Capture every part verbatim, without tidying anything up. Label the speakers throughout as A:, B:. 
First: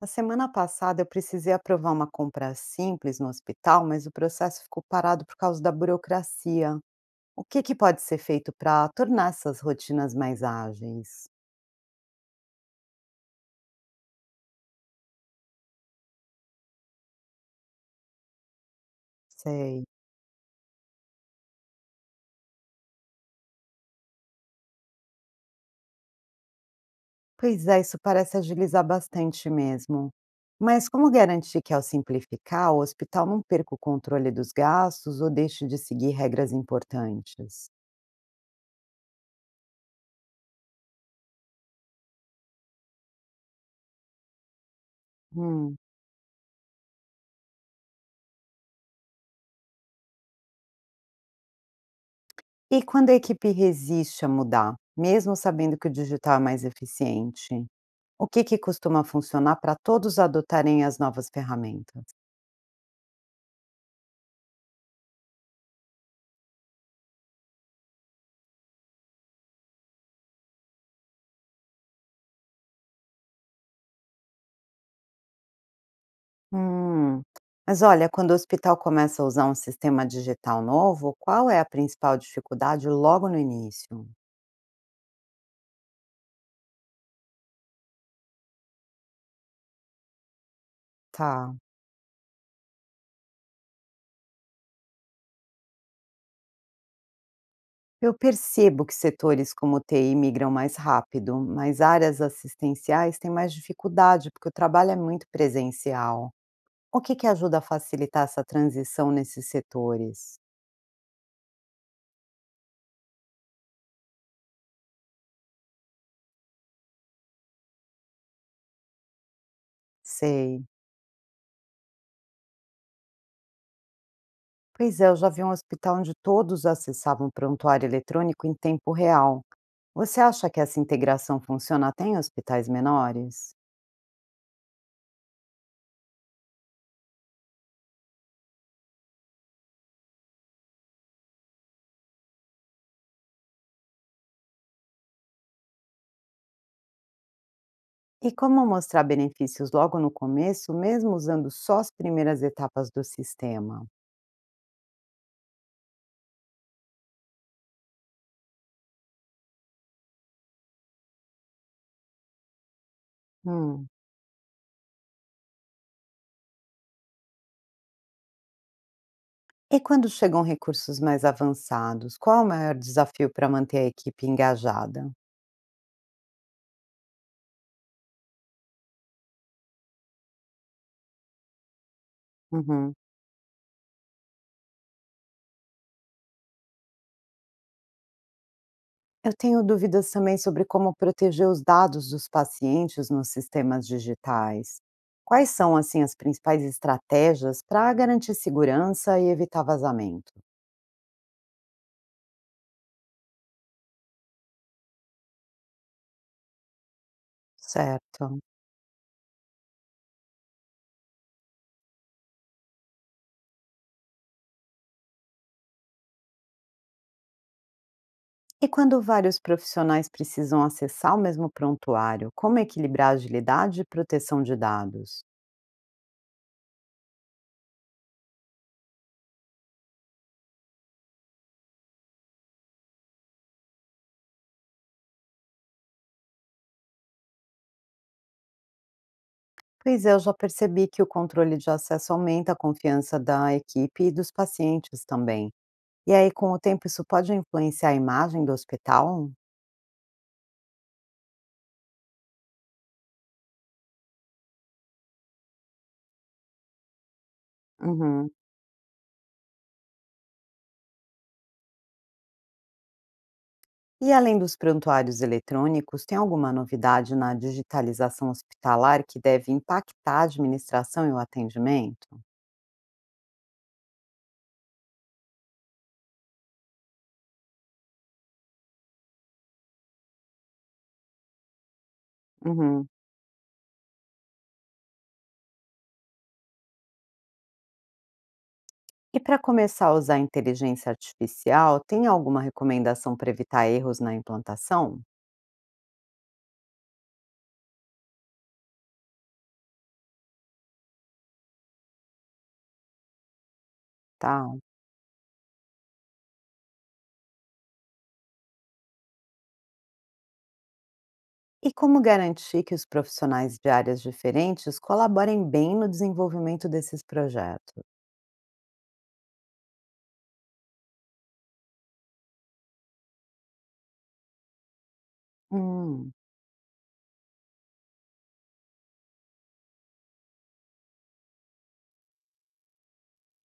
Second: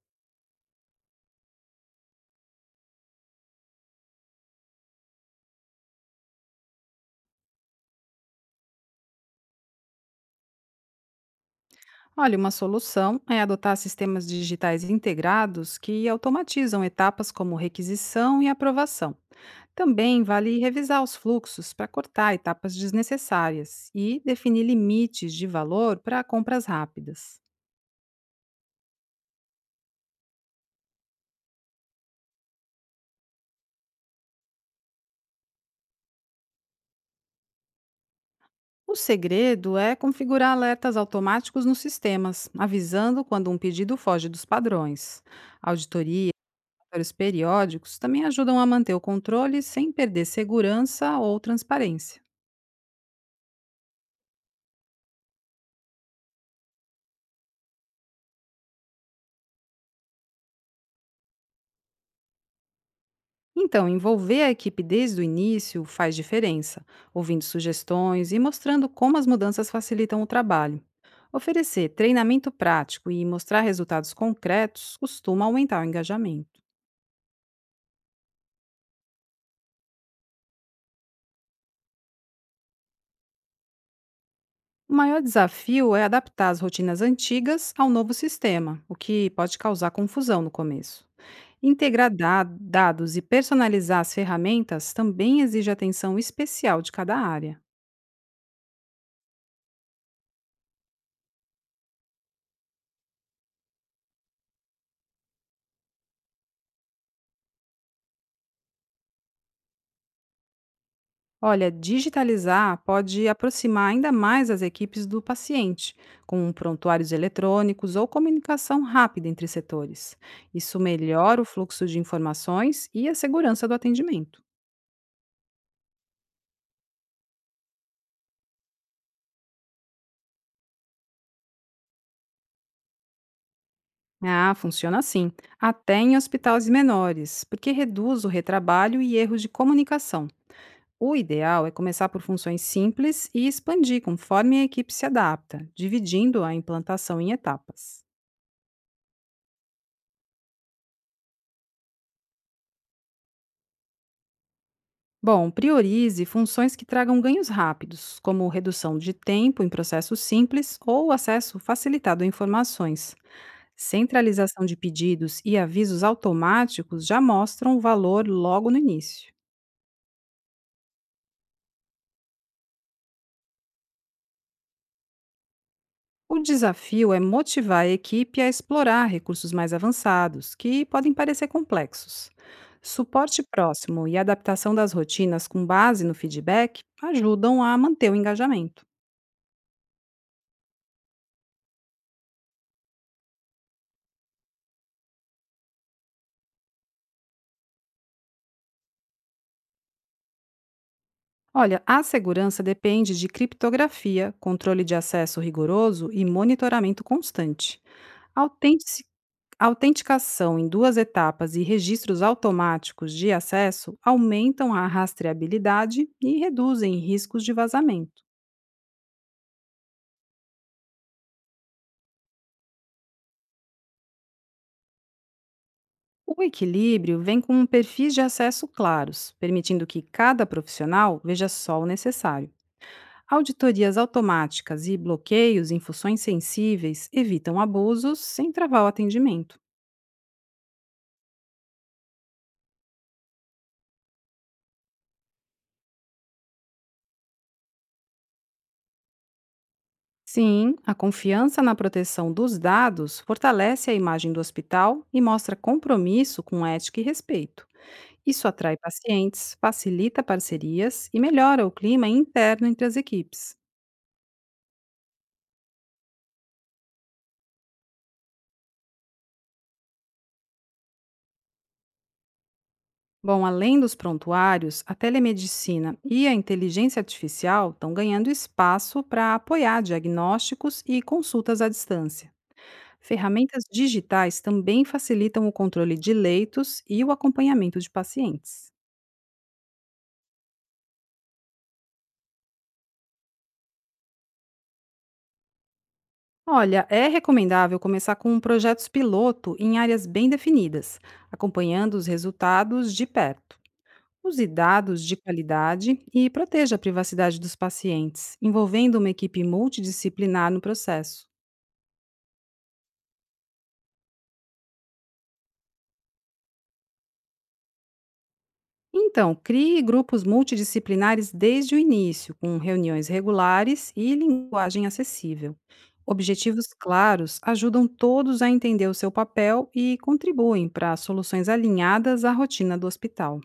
A: Na semana passada, eu precisei aprovar uma compra simples no hospital, mas o processo ficou parado por causa da burocracia. O que, que pode ser feito para tornar essas rotinas mais ágeis?
B: Olha, uma solução é adotar sistemas digitais integrados que automatizam etapas como requisição e aprovação.
A: Sei.
B: Também vale revisar os fluxos para cortar etapas desnecessárias e definir limites de valor para compras rápidas.
A: Pois é, isso parece agilizar bastante mesmo. Mas como garantir que, ao simplificar, o hospital não perca o controle dos gastos ou deixe de seguir regras importantes?
B: O segredo é configurar alertas automáticos nos sistemas, avisando quando um pedido foge dos padrões.
A: Hum.
B: Auditoria e relatórios periódicos também ajudam a manter o controle sem perder segurança ou transparência.
A: E quando a equipe resiste a mudar, mesmo sabendo que o digital é mais eficiente? O que que costuma funcionar para todos adotarem as novas ferramentas?
B: Então, envolver a equipe desde o início faz diferença, ouvindo sugestões e mostrando como as mudanças facilitam o trabalho. Oferecer treinamento prático e mostrar resultados concretos costuma aumentar o engajamento.
A: Hum. Mas olha, quando o hospital começa a usar um sistema digital novo, qual é a principal dificuldade logo no início?
B: O maior desafio é adaptar as rotinas antigas ao novo sistema, o que pode causar confusão no começo.
A: Tá.
B: Integrar da- dados e personalizar as ferramentas também exige atenção especial de cada área.
A: Eu percebo que setores como T I migram mais rápido, mas áreas assistenciais têm mais dificuldade, porque o trabalho é muito presencial. O que que ajuda a facilitar essa transição nesses setores?
B: Olha, digitalizar pode aproximar ainda mais as equipes do paciente, com prontuários eletrônicos ou comunicação rápida entre setores.
A: Sei.
B: Isso melhora o fluxo de informações e a segurança do atendimento.
A: Pois é, eu já vi um hospital onde todos acessavam o prontuário eletrônico em tempo real. Você acha que essa integração funciona até em hospitais menores?
B: Ah, funciona assim, até em hospitais menores, porque reduz o retrabalho e erros de comunicação. O ideal é começar por funções simples e expandir conforme a equipe se adapta, dividindo a implantação em etapas.
A: E como mostrar benefícios logo no começo, mesmo usando só as primeiras etapas do sistema?
B: Bom, priorize funções que tragam ganhos rápidos, como redução de tempo em processos simples ou acesso facilitado a informações.
A: Hum.
B: Centralização de pedidos e avisos automáticos já mostram o valor logo no início.
A: E quando chegam recursos mais avançados, qual é o maior desafio para manter a equipe engajada?
B: O desafio é motivar a equipe a explorar recursos mais avançados, que podem parecer complexos.
A: Uhum.
B: Suporte próximo e adaptação das rotinas com base no feedback ajudam a manter o engajamento.
A: Eu tenho dúvidas também sobre como proteger os dados dos pacientes nos sistemas digitais. Quais são, assim, as principais estratégias para garantir segurança e evitar vazamento?
B: Olha, a segurança depende de criptografia, controle de acesso rigoroso e monitoramento constante.
A: Certo.
B: Autentici- Autenticação em duas etapas e registros automáticos de acesso aumentam a rastreabilidade e reduzem riscos de vazamento.
A: E quando vários profissionais precisam acessar o mesmo prontuário, como equilibrar a agilidade e proteção de dados?
B: O equilíbrio vem com um perfis de acesso claros, permitindo que cada profissional veja só o necessário. Auditorias automáticas e bloqueios em funções sensíveis evitam abusos sem travar o atendimento.
A: Pois é, eu já percebi que o controle de acesso aumenta a confiança da equipe e dos pacientes também. E aí, com o tempo, isso pode influenciar a imagem do hospital?
B: Sim, a confiança na proteção dos dados fortalece a imagem do hospital e mostra compromisso com ética e respeito.
A: Uhum.
B: Isso atrai pacientes, facilita parcerias e melhora o clima interno entre as equipes.
A: E além dos prontuários eletrônicos, tem alguma novidade na digitalização hospitalar que deve impactar a administração e o atendimento?
B: Bom, além dos prontuários, a telemedicina e a inteligência artificial estão ganhando espaço para apoiar diagnósticos e consultas à distância.
A: Uhum.
B: Ferramentas digitais também facilitam o controle de leitos e o acompanhamento de pacientes.
A: E para começar a usar a inteligência artificial, tem alguma recomendação para evitar erros na implantação?
B: Olha, é recomendável começar com projetos piloto em áreas bem definidas, acompanhando os resultados de perto. Use
A: Tá.
B: dados de qualidade e proteja a privacidade dos pacientes, envolvendo uma equipe multidisciplinar no processo.
A: E como garantir que os profissionais de áreas diferentes colaborem bem no desenvolvimento desses projetos?
B: Então, crie grupos multidisciplinares desde o início, com reuniões regulares e linguagem acessível.
A: Hum.
B: Objetivos claros ajudam todos a entender o seu papel e contribuem para soluções alinhadas à rotina do hospital.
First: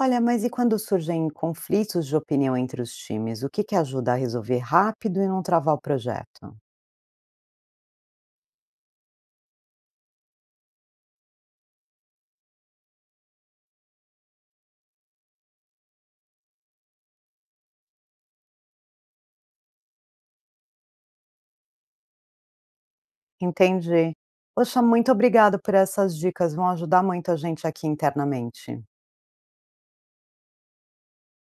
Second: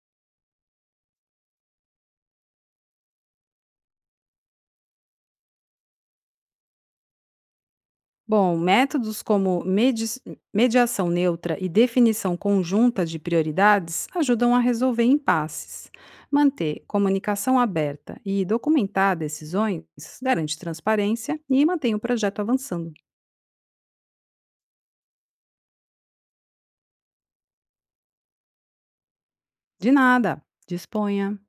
A: Olha, mas e quando surgem conflitos de opinião entre os times, o que, que ajuda a resolver rápido e não travar o projeto?
B: Bom, métodos como medi- mediação neutra e definição conjunta de prioridades ajudam a resolver impasses. Manter comunicação aberta e documentar decisões garante transparência e mantém o projeto avançando.
A: Entendi. Poxa, muito obrigado por essas dicas, vão ajudar muito a gente aqui internamente.
B: De nada, disponha.